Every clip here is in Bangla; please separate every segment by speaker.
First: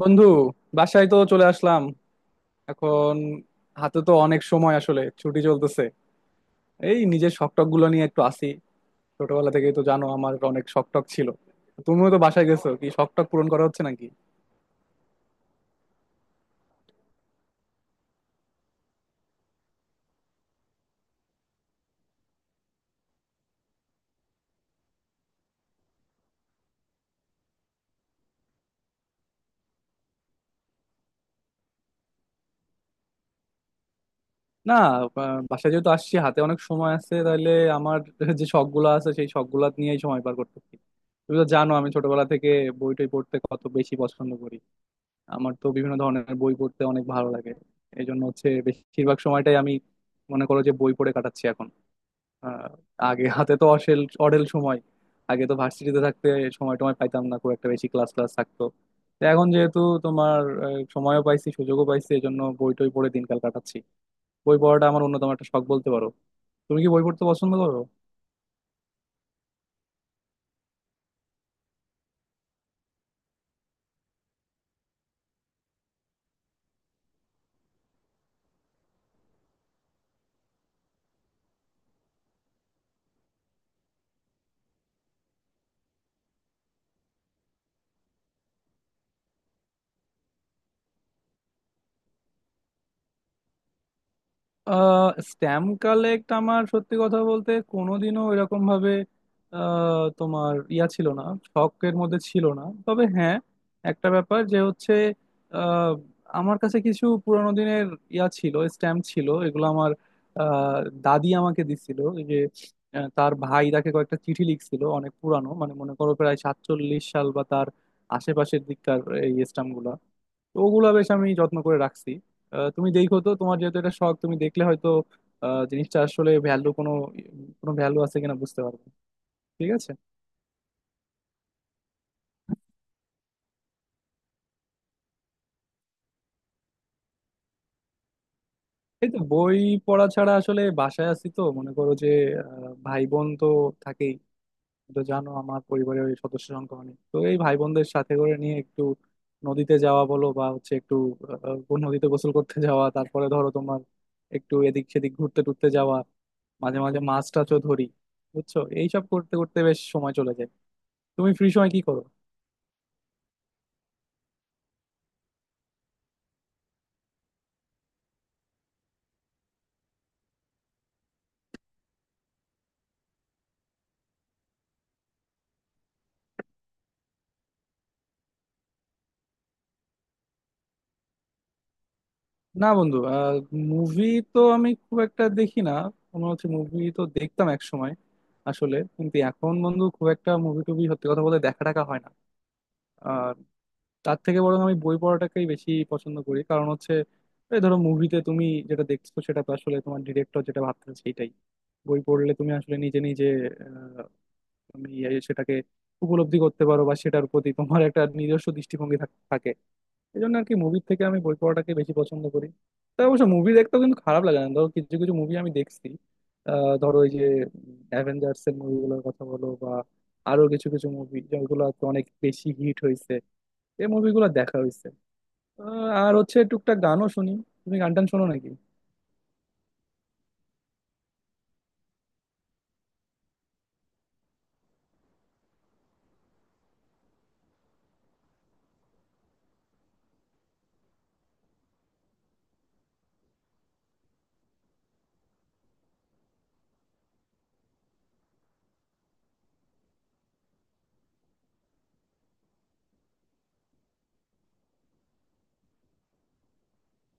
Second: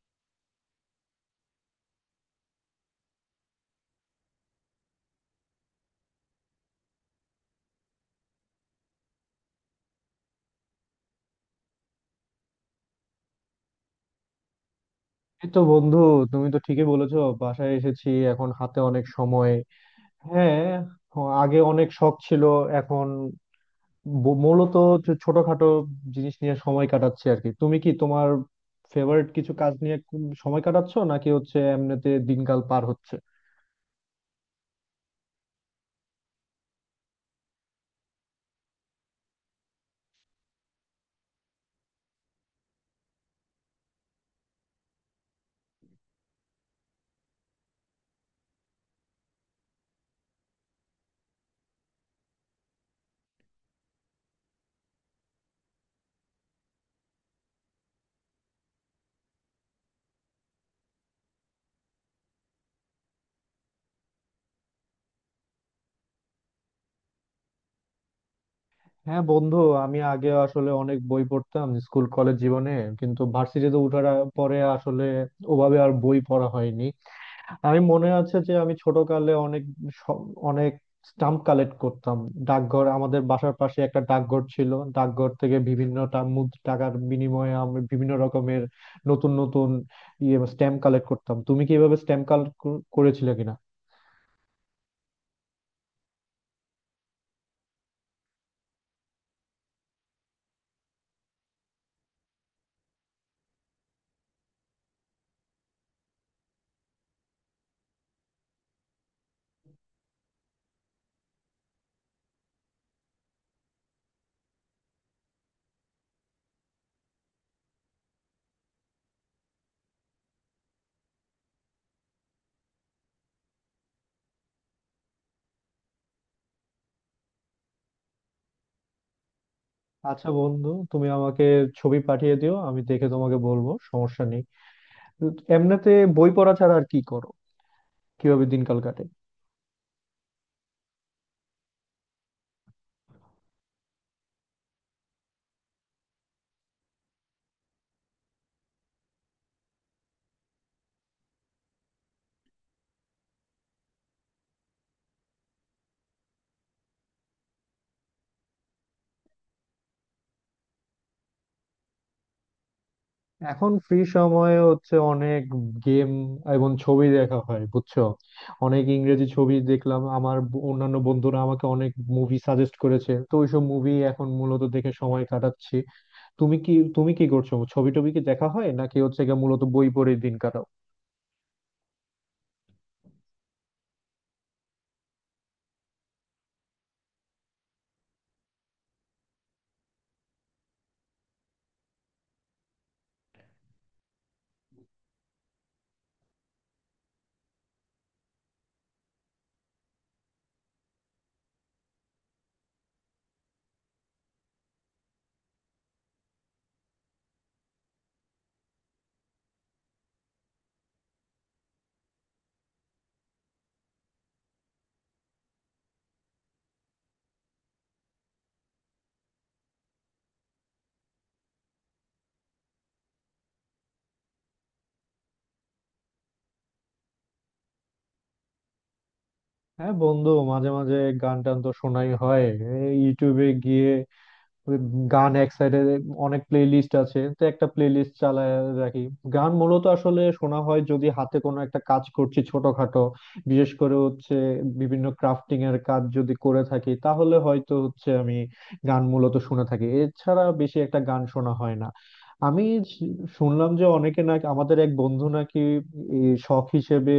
Speaker 1: বন্ধু, বাসায় তো চলে আসলাম এখন। হাতে তো অনেক সময়, আসলে ছুটি চলতেছে। এই নিজের শখ টখ গুলো নিয়ে একটু আসি। ছোটবেলা থেকেই তো জানো আমার অনেক শখ টখ ছিল। তুমিও তো বাসায় গেছো, কি শখ টখ পূরণ করা হচ্ছে নাকি?
Speaker 2: এই তো বন্ধু, তুমি তো ঠিকই বলেছো, বাসায় এসেছি, এখন হাতে অনেক সময়। হ্যাঁ, আগে অনেক শখ ছিল। এখন মূলত হচ্ছে ছোটখাটো জিনিস নিয়ে সময় কাটাচ্ছি আর কি। তুমি কি তোমার ফেভারিট কিছু কাজ নিয়ে সময় কাটাচ্ছো, নাকি হচ্ছে এমনিতে দিনকাল পার হচ্ছে?
Speaker 1: না, বাসায় যেহেতু আসছি হাতে অনেক সময় আছে, তাহলে আমার যে শখ গুলো আছে সেই শখ গুলা নিয়েই সময় পার করতেছি। তুমি তো জানো আমি ছোটবেলা থেকে বই টই পড়তে কত বেশি পছন্দ করি। আমার তো বিভিন্ন ধরনের বই পড়তে অনেক ভালো লাগে। এই জন্য হচ্ছে বেশিরভাগ সময়টাই আমি মনে করো যে বই পড়ে কাটাচ্ছি এখন। আহ, আগে হাতে তো অসেল অঢেল সময়। আগে তো ভার্সিটিতে থাকতে সময় টময় পাইতাম না, খুব একটা বেশি ক্লাস ক্লাস থাকতো। তো এখন যেহেতু তোমার সময়ও পাইছি সুযোগও পাইছি, এই জন্য বই টই পড়ে দিনকাল কাটাচ্ছি। বই পড়াটা আমার অন্যতম একটা শখ বলতে পারো। তুমি কি বই পড়তে পছন্দ করো?
Speaker 2: হ্যাঁ বন্ধু, আমি আগে আসলে অনেক বই পড়তাম স্কুল কলেজ জীবনে, কিন্তু ভার্সিটিতে ওঠার পরে আসলে ওভাবে আর বই পড়া হয়নি। আমি মনে আছে যে আমি ছোটকালে অনেক স- অনেক স্টাম্প কালেক্ট করতাম। ডাকঘর, আমাদের বাসার পাশে একটা ডাকঘর ছিল, ডাকঘর থেকে বিভিন্ন টাকার বিনিময়ে আমি বিভিন্ন রকমের নতুন নতুন ইয়ে স্ট্যাম্প কালেক্ট করতাম। তুমি কি এভাবে স্ট্যাম্প কালেক্ট করেছিলে কিনা?
Speaker 1: স্ট্যাম্প কালেক্ট আমার সত্যি কথা বলতে কোনোদিনও এরকম ভাবে তোমার ইয়া ছিল না, শখের মধ্যে ছিল না। তবে হ্যাঁ, একটা ব্যাপার যে হচ্ছে আহ, আমার কাছে কিছু পুরানো দিনের ইয়া ছিল, স্ট্যাম্প ছিল। এগুলো আমার আহ, দাদি আমাকে দিছিল। এই যে তার ভাই তাকে কয়েকটা চিঠি লিখছিল অনেক পুরানো, মানে মনে করো প্রায় 47 সাল বা তার আশেপাশের দিককার এই স্ট্যাম্প গুলা। তো ওগুলা বেশ আমি যত্ন করে রাখছি। তুমি দেখো তো, তোমার যেহেতু এটা শখ তুমি দেখলে হয়তো জিনিসটা আসলে ভ্যালু কোনো কোনো ভ্যালু আছে কিনা বুঝতে পারবে। ঠিক আছে।
Speaker 2: আচ্ছা বন্ধু, তুমি আমাকে ছবি পাঠিয়ে দিও, আমি দেখে তোমাকে বলবো, সমস্যা নেই। এমনিতে বই পড়া ছাড়া আর কি করো? কিভাবে দিনকাল কাটে?
Speaker 1: এই তো বই পড়া ছাড়া আসলে বাসায় আছি তো মনে করো যে ভাই বোন তো থাকেই। তুমি তো জানো আমার পরিবারের ওই সদস্য সংখ্যা অনেক। তো এই ভাই বোনদের সাথে করে নিয়ে একটু নদীতে যাওয়া বলো বা হচ্ছে একটু আহ, আহ, নদীতে গোসল করতে যাওয়া, তারপরে ধরো তোমার একটু এদিক সেদিক ঘুরতে টুরতে যাওয়া, মাঝে মাঝে মাছ টাছও ধরি। বুঝছো, এইসব করতে করতে বেশ সময় চলে যায়। তুমি ফ্রি সময় কি করো?
Speaker 2: এখন ফ্রি সময়ে হচ্ছে অনেক গেম এবং ছবি দেখা হয়, বুঝছো। অনেক ইংরেজি ছবি দেখলাম। আমার অন্যান্য বন্ধুরা আমাকে অনেক মুভি সাজেস্ট করেছে, তো ওইসব মুভি এখন মূলত দেখে সময় কাটাচ্ছি। তুমি কি তুমি কি করছো? ছবি টবি কি দেখা হয়, নাকি হচ্ছে গিয়ে মূলত বই পড়ে দিন কাটাও?
Speaker 1: না বন্ধু, মুভি তো আমি খুব একটা দেখি না। কোনো হচ্ছে মুভি তো দেখতাম এক সময় আসলে, কিন্তু এখন বন্ধু খুব একটা মুভি টুভি সত্যি কথা বলতে দেখা টাকা হয় না। তার থেকে বরং আমি বই পড়াটাকেই বেশি পছন্দ করি। কারণ হচ্ছে এই ধরো মুভিতে তুমি যেটা দেখছো সেটা তো আসলে তোমার ডিরেক্টর যেটা ভাবতেছে সেইটাই। বই পড়লে তুমি আসলে নিজে নিজে আহ, তুমি এই সেটাকে উপলব্ধি করতে পারো বা সেটার প্রতি তোমার একটা নিজস্ব দৃষ্টিভঙ্গি থাকে। এই জন্য আর কি মুভির থেকে আমি বই পড়াটাকে বেশি পছন্দ করি। তাই অবশ্য মুভি দেখতেও কিন্তু খারাপ লাগে না, ধরো কিছু কিছু মুভি আমি দেখছি। ধরো এই যে অ্যাভেঞ্জার্স এর মুভিগুলোর কথা বলো বা আরো কিছু কিছু মুভি যেগুলো আর কি অনেক বেশি হিট হয়েছে, এই মুভিগুলো দেখা হয়েছে। আর হচ্ছে টুকটাক গানও শুনি। তুমি গান টান শোনো নাকি?
Speaker 2: হ্যাঁ বন্ধু, মাঝে মাঝে গান টান তো শোনাই হয়। এই ইউটিউবে গিয়ে ওই গান এক সাইডে অনেক প্লে লিস্ট আছে, তো একটা প্লে লিস্ট চালায় রাখি। গান মূলত আসলে শোনা হয় যদি হাতে কোনো একটা কাজ করছি ছোটখাটো, বিশেষ করে হচ্ছে বিভিন্ন ক্রাফটিং এর কাজ যদি করে থাকি, তাহলে হয়তো হচ্ছে আমি গান মূলত শুনে থাকি। এছাড়া বেশি একটা গান শোনা হয় না। আমি শ- শুনলাম যে অনেকে নাকি, আমাদের এক বন্ধু নাকি এই শখ হিসেবে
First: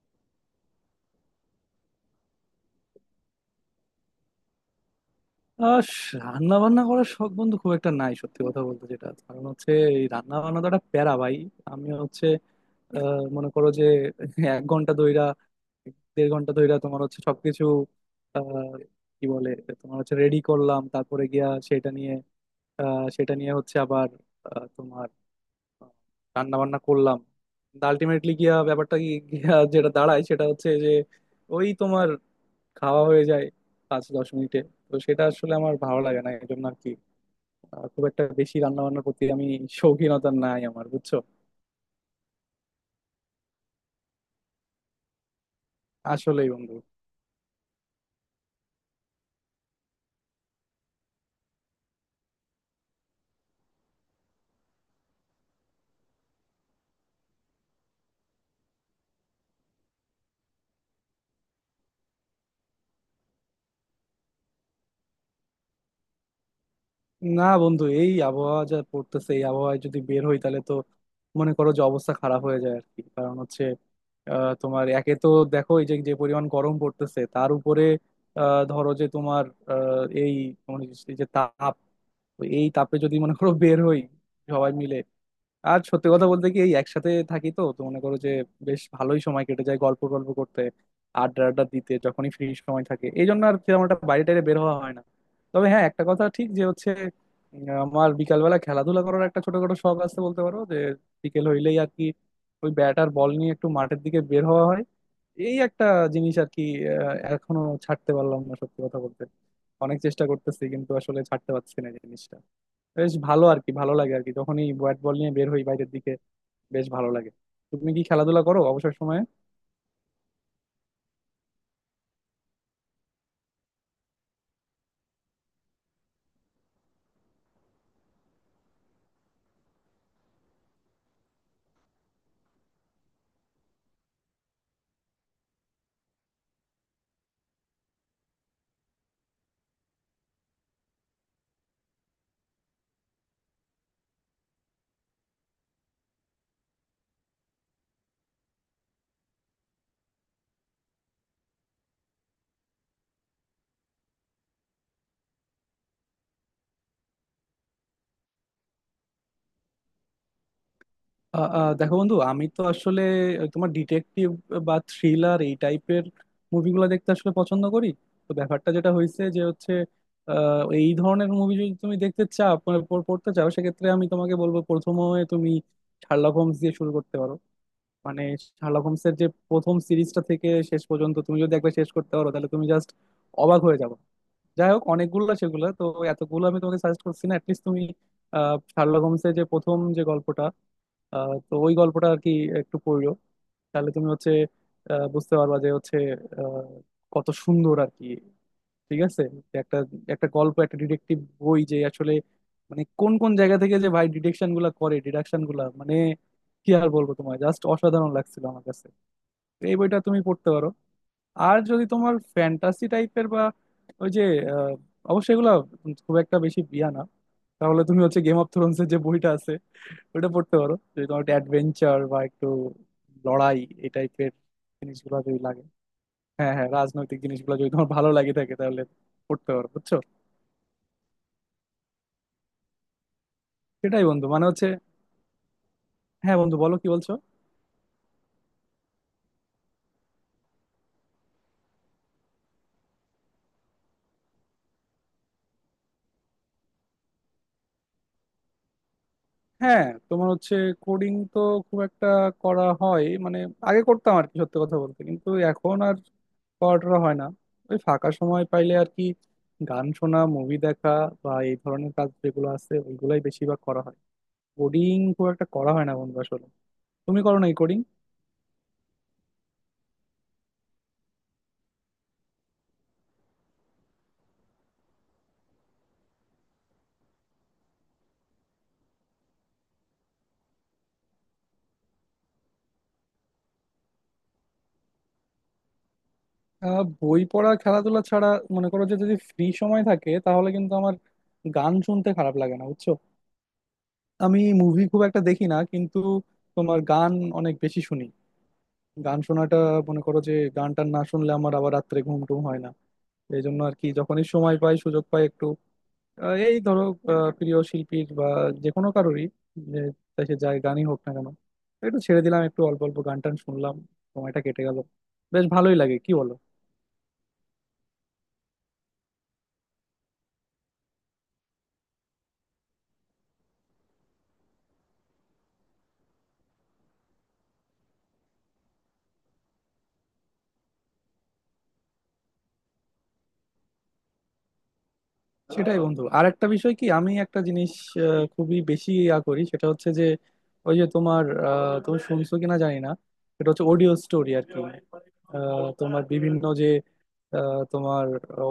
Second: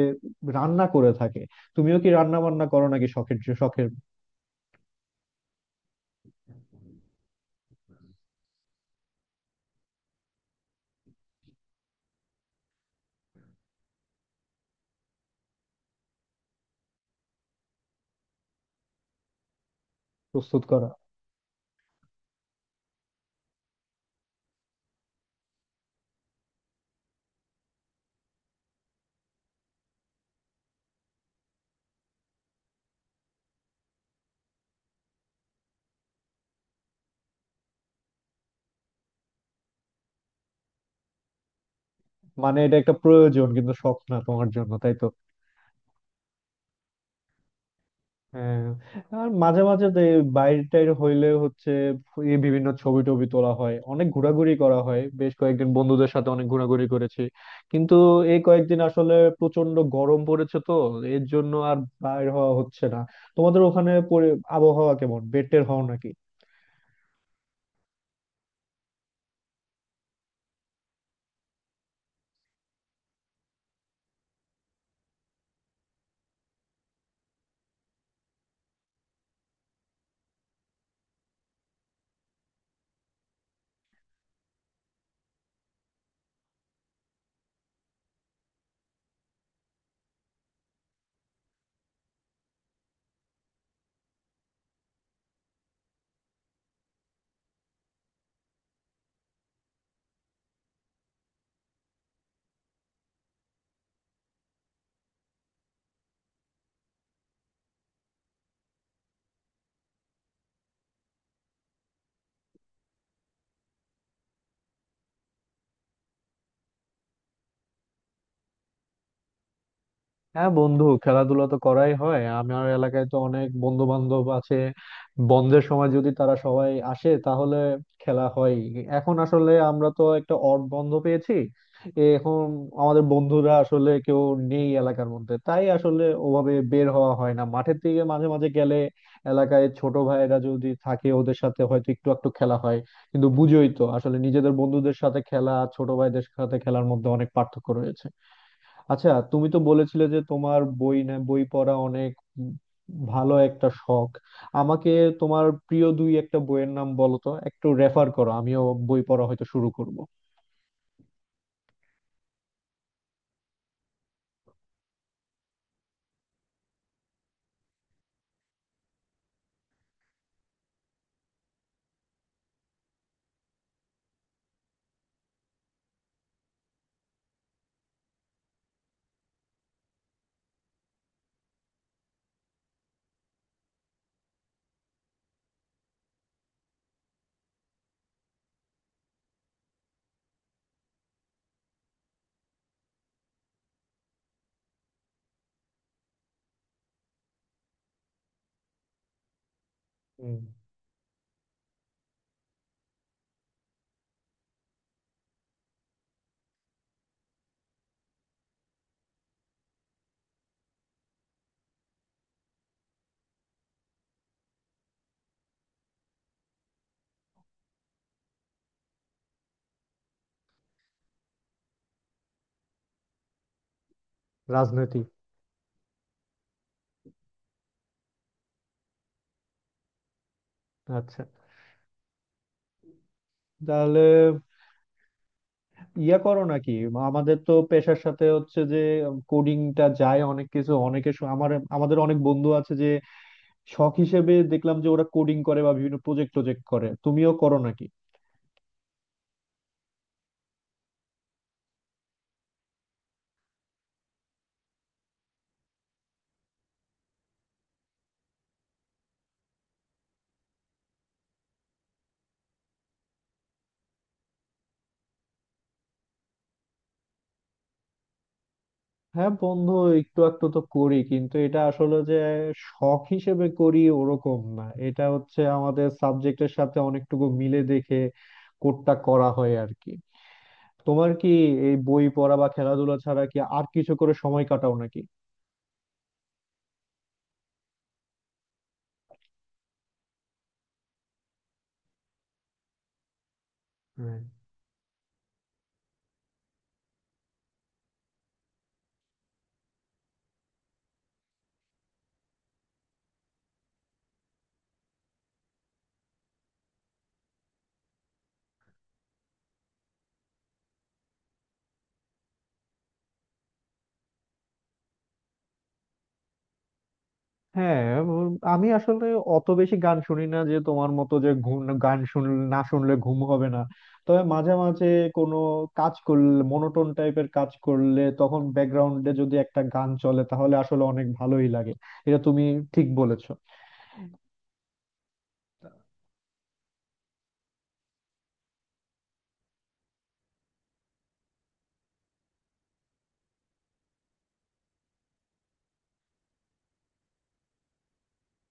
Speaker 2: রান্না করে থাকে। তুমিও কি রান্না বান্না করো নাকি? শখের শখের
Speaker 1: আহ রান্না বান্না করার শখ বন্ধু খুব একটা নাই সত্যি কথা বলতে। যেটা কারণ হচ্ছে এই রান্না বান্না তো একটা প্যারা ভাই। আমি হচ্ছে মনে করো যে 1 ঘন্টা ধইরা, দেড় ঘন্টা ধইরা তোমার হচ্ছে সবকিছু আহ, কি বলে তোমার হচ্ছে রেডি
Speaker 2: প্রস্তুত
Speaker 1: করলাম,
Speaker 2: করা,
Speaker 1: তারপরে গিয়া সেটা নিয়ে সেটা নিয়ে হচ্ছে আবার তোমার রান্না বান্না করলাম। আলটিমেটলি গিয়া ব্যাপারটা গিয়া যেটা দাঁড়ায় সেটা হচ্ছে যে ওই তোমার খাওয়া হয়ে যায় পাঁচ দশ মিনিটে। তো সেটা আসলে আমার ভালো লাগে না। এই জন্য আর কি খুব একটা বেশি রান্না বান্নার প্রতি আমি শৌখিনতা নাই আমার, বুঝছো।
Speaker 2: মানে এটা একটা প্রয়োজন কিন্তু শখ না তোমার জন্য, তাই তো?
Speaker 1: আসলেই বন্ধু।
Speaker 2: হ্যাঁ। আর মাঝে মাঝে তো এই বাইরে টাইরে হইলে হচ্ছে এই বিভিন্ন ছবি টবি তোলা হয়, অনেক ঘোরাঘুরি করা হয়। বেশ কয়েকদিন বন্ধুদের সাথে অনেক ঘোরাঘুরি করেছি, কিন্তু এই কয়েকদিন আসলে প্রচন্ড গরম পড়েছে, তো এর জন্য আর বাইর হওয়া হচ্ছে না। তোমাদের ওখানে আবহাওয়া কেমন, বের টের হও নাকি?
Speaker 1: না বন্ধু, এই আবহাওয়া যা পড়তেছে এই আবহাওয়ায় যদি বের হই তাহলে তো মনে করো যে অবস্থা খারাপ হয়ে যায় আর কি। কারণ হচ্ছে তোমার একে তো দেখো এই যে যে পরিমাণ গরম পড়তেছে তার উপরে ধরো যে তোমার আহ, এই তোমার এই যে তাপ, তো এই তাপে যদি মনে করো বের হই সবাই মিলে। আর সত্যি কথা বলতে কি এই একসাথে থাকি তো তো মনে করো যে বেশ ভালোই সময় কেটে যায় গল্প গল্প করতে, আড্ডা আড্ডা দিতে যখনই ফ্রি সময় থাকে। এই জন্য আর সেরকম একটা বাইরে টাইরে বের হওয়া হয় না। তবে হ্যাঁ, একটা কথা ঠিক যে হচ্ছে আমার বিকালবেলা খেলাধুলা করার একটা ছোটখাটো শখ আছে বলতে পারো যে বিকেল হইলেই আর কি ওই ব্যাট আর বল নিয়ে একটু মাঠের দিকে বের হওয়া হয়। এই একটা জিনিস আর কি এখনো ছাড়তে পারলাম না সত্যি কথা বলতে। অনেক চেষ্টা করতেছি কিন্তু আসলে ছাড়তে পারছি না জিনিসটা। বেশ ভালো আর কি, ভালো লাগে আর কি যখনই ব্যাট বল নিয়ে বের হই বাইরের দিকে, বেশ ভালো লাগে। তুমি কি খেলাধুলা করো অবসর সময়ে?
Speaker 2: হ্যাঁ বন্ধু, খেলাধুলা তো করাই হয়। আমার এলাকায় তো অনেক বন্ধু বান্ধব আছে, বন্ধের সময় যদি তারা সবাই আসে তাহলে খেলা হয়। এখন আসলে আমরা তো একটা অড বন্ধ পেয়েছি। এ এখন আমাদের বন্ধুরা আসলে কেউ নেই এলাকার মধ্যে, তাই আসলে ওভাবে বের হওয়া হয় না মাঠের দিকে। মাঝে মাঝে গেলে এলাকায় ছোট ভাইয়েরা যদি থাকে, ওদের সাথে হয়তো একটু একটু খেলা হয়, কিন্তু বুঝোই তো আসলে নিজেদের বন্ধুদের সাথে খেলা আর ছোট ভাইদের সাথে খেলার মধ্যে অনেক পার্থক্য রয়েছে। আচ্ছা, তুমি তো বলেছিলে যে তোমার বই না, বই পড়া অনেক উম ভালো একটা শখ। আমাকে তোমার প্রিয় দুই একটা বইয়ের নাম বলো তো, একটু রেফার করো, আমিও বই পড়া হয়তো শুরু করব।
Speaker 1: আ, আ, দেখো বন্ধু, আমি তো আসলে তোমার ডিটেকটিভ বা থ্রিলার এই টাইপের মুভিগুলো দেখতে আসলে পছন্দ করি। তো ব্যাপারটা যেটা হয়েছে যে হচ্ছে আ, এই ধরনের মুভি যদি তুমি দেখতে চাও, মানে পড়তে চাও, সেক্ষেত্রে আমি তোমাকে বলবো প্রথমে তুমি শার্লক হোমস দিয়ে শুরু করতে পারো। মানে শার্লক হোমসের যে প্রথম সিরিজটা থেকে শেষ পর্যন্ত তুমি যদি একবার শেষ করতে পারো তাহলে তুমি জাস্ট অবাক হয়ে যাবে। যাই হোক, অনেকগুলো সেগুলো তো, এতগুলো আমি তোমাকে সাজেস্ট করছি না। অ্যাটলিস্ট তুমি শার্লক হোমসের যে প্রথম যে গল্পটা তো ওই গল্পটা আর কি একটু পড়লো তাহলে তুমি হচ্ছে বুঝতে পারবা যে হচ্ছে আহ, কত সুন্দর আর কি। ঠিক আছে। যে একটা, একটা
Speaker 2: হুম,
Speaker 1: গল্প, একটা ডিটেকটিভ বই যে আসলে মানে কোন কোন জায়গা থেকে যে ভাই ডিটেকশন গুলা করে, ডিডাকশন গুলা মানে কি আর বলবো তোমায়, জাস্ট অসাধারণ লাগছিল আমার কাছে। তো এই বইটা তুমি পড়তে পারো। আর যদি তোমার ফ্যান্টাসি টাইপের বা ওই যে আহ, অবশ্যই এগুলা খুব একটা বেশি বিয়া না, তাহলে তুমি হচ্ছে গেম অফ থ্রোনস এর যে বইটা আছে ওটা পড়তে পারো, যদি তোমার একটু অ্যাডভেঞ্চার বা একটু লড়াই এই টাইপের
Speaker 2: রাজনৈতিক।
Speaker 1: জিনিসগুলো যদি লাগে। হ্যাঁ হ্যাঁ, রাজনৈতিক জিনিসগুলো যদি তোমার ভালো লাগে থাকে তাহলে পড়তে পারো, বুঝছো।
Speaker 2: আচ্ছা,
Speaker 1: সেটাই
Speaker 2: তাহলে
Speaker 1: বন্ধু মানে হচ্ছে।
Speaker 2: ইয়া
Speaker 1: হ্যাঁ
Speaker 2: করো
Speaker 1: বন্ধু,
Speaker 2: নাকি?
Speaker 1: বলো, কি বলছো?
Speaker 2: আমাদের তো পেশার সাথে হচ্ছে যে কোডিংটা যায়, অনেক কিছু অনেকে আমার, আমাদের অনেক বন্ধু আছে যে শখ হিসেবে দেখলাম যে ওরা কোডিং করে বা বিভিন্ন প্রজেক্ট প্রজেক্ট করে। তুমিও করো নাকি?
Speaker 1: হ্যাঁ, তোমার হচ্ছে কোডিং তো খুব একটা করা হয়, মানে আগে করতাম আর কি সত্যি কথা বলতে, কিন্তু এখন আর করাটা হয় না। ওই ফাঁকা সময় পাইলে আর কি গান শোনা, মুভি দেখা বা এই ধরনের কাজ যেগুলো আছে ওইগুলাই বেশিরভাগ করা হয়। কোডিং খুব একটা করা হয় না বন্ধু আসলে। তুমি করো নাই কোডিং?
Speaker 2: হ্যাঁ বন্ধু, একটু একটু তো করি, কিন্তু এটা আসলে যে শখ হিসেবে করি ওরকম না, এটা হচ্ছে আমাদের সাবজেক্টের সাথে অনেকটুকু মিলে দেখে কোডটা করা হয় আর কি। তোমার কি এই বই পড়া বা খেলাধুলা ছাড়া কি আর কিছু করে সময় কাটাও নাকি?
Speaker 1: বই পড়া, খেলাধুলা ছাড়া মনে করো যে যদি ফ্রি সময় থাকে তাহলে কিন্তু আমার গান শুনতে খারাপ লাগে না, বুঝছো। আমি মুভি খুব একটা দেখি না, কিন্তু তোমার গান অনেক বেশি শুনি। গান শোনাটা মনে করো যে গানটা না শুনলে আমার আবার রাত্রে ঘুম টুম হয় না। এই জন্য আর কি যখনই সময় পাই সুযোগ পাই একটু এই ধরো প্রিয় শিল্পীর বা যে কোনো কারোরই যে, তাই সে যায় গানই হোক না কেন, একটু ছেড়ে দিলাম একটু অল্প অল্প গান টান শুনলাম, সময়টা কেটে গেল। বেশ ভালোই লাগে কি বলো?
Speaker 2: হ্যাঁ। উম, আমি আসলে অত বেশি গান শুনি না যে তোমার মতো, যে ঘুম, গান শুনলে না শুনলে ঘুম হবে না। তবে মাঝে মাঝে কোনো কাজ করলে, মনোটোন টাইপের কাজ করলে, তখন ব্যাকগ্রাউন্ডে যদি একটা গান চলে, তাহলে আসলে অনেক ভালোই লাগে। এটা তুমি ঠিক বলেছো।
Speaker 1: সেটাই বন্ধু। আর একটা বিষয় কি, আমি একটা জিনিস খুবই বেশি ইয়া করি সেটা হচ্ছে যে ওই যে তোমার তুমি শুনছো কিনা জানি না, সেটা হচ্ছে অডিও স্টোরি আর কি। তোমার বিভিন্ন যে তোমার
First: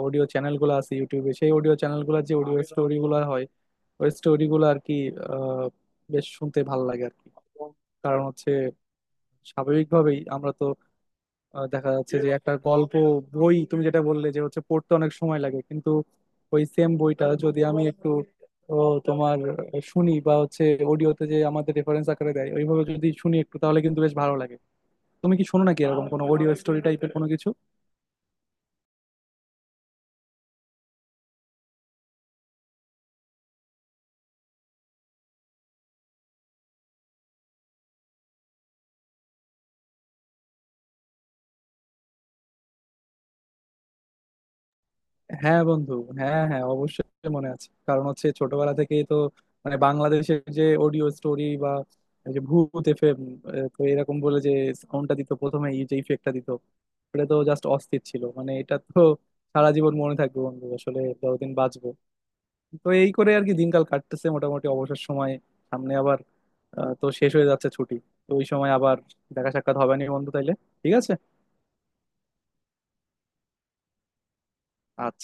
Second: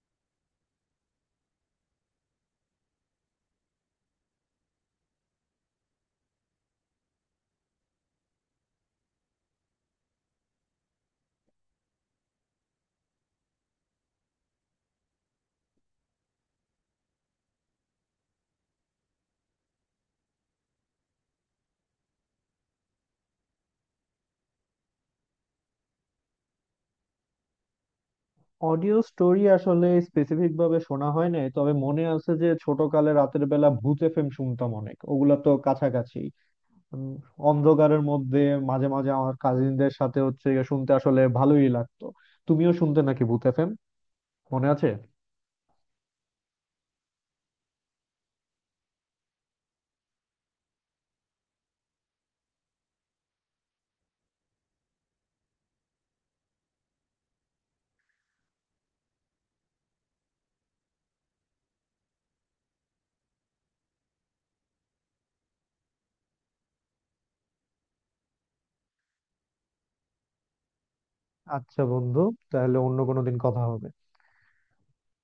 Speaker 1: অডিও চ্যানেল গুলো আছে ইউটিউবে, সেই অডিও চ্যানেল গুলো যে অডিও স্টোরি গুলো হয় ওই স্টোরি গুলো আর কি আহ, বেশ শুনতে ভালো লাগে আর কি। কারণ হচ্ছে স্বাভাবিকভাবেই আমরা তো দেখা যাচ্ছে যে একটা গল্প বই তুমি যেটা বললে যে হচ্ছে পড়তে অনেক সময় লাগে, কিন্তু ওই সেম বইটা যদি আমি একটু ও, তোমার শুনি বা হচ্ছে অডিওতে যে আমাদের রেফারেন্স আকারে দেয় ওইভাবে যদি শুনি একটু, তাহলে কিন্তু বেশ ভালো লাগে। তুমি কি শোনো নাকি এরকম কোনো অডিও স্টোরি টাইপের কোনো কিছু?
Speaker 2: অডিও স্টোরি আসলে স্পেসিফিক ভাবে শোনা হয় নাই, তবে মনে আছে যে ছোটকালে রাতের বেলা ভূত এফএম শুনতাম অনেক, ওগুলা তো কাছাকাছি। উম, অন্ধকারের মধ্যে মাঝে মাঝে আমার কাজিনদের সাথে হচ্ছে গিয়ে শুনতে আসলে ভালোই লাগতো। তুমিও শুনতে নাকি ভূত এফএম, মনে আছে?
Speaker 1: হ্যাঁ বন্ধু, হ্যাঁ হ্যাঁ অবশ্যই মনে আছে। কারণ হচ্ছে ছোটবেলা থেকেই তো মানে বাংলাদেশের যে অডিও স্টোরি বা এই যে ভূত এফএম, তো এরকম বলে যে সাউন্ডটা দিত প্রথমে এই যে ইফেক্টটা দিত, এটা তো জাস্ট অস্থির ছিল। মানে এটা তো সারা জীবন মনে থাকবে বন্ধু আসলে, যতদিন বাঁচবো। তো এই করে আর কি দিনকাল কাটতেছে মোটামুটি অবসর সময়। সামনে আবার তো শেষ হয়ে যাচ্ছে ছুটি, তো ওই সময় আবার দেখা সাক্ষাৎ হবে না বন্ধু তাইলে। ঠিক আছে,
Speaker 2: আচ্ছা বন্ধু, তাহলে অন্য কোনো দিন কথা হবে।
Speaker 1: আচ্ছা।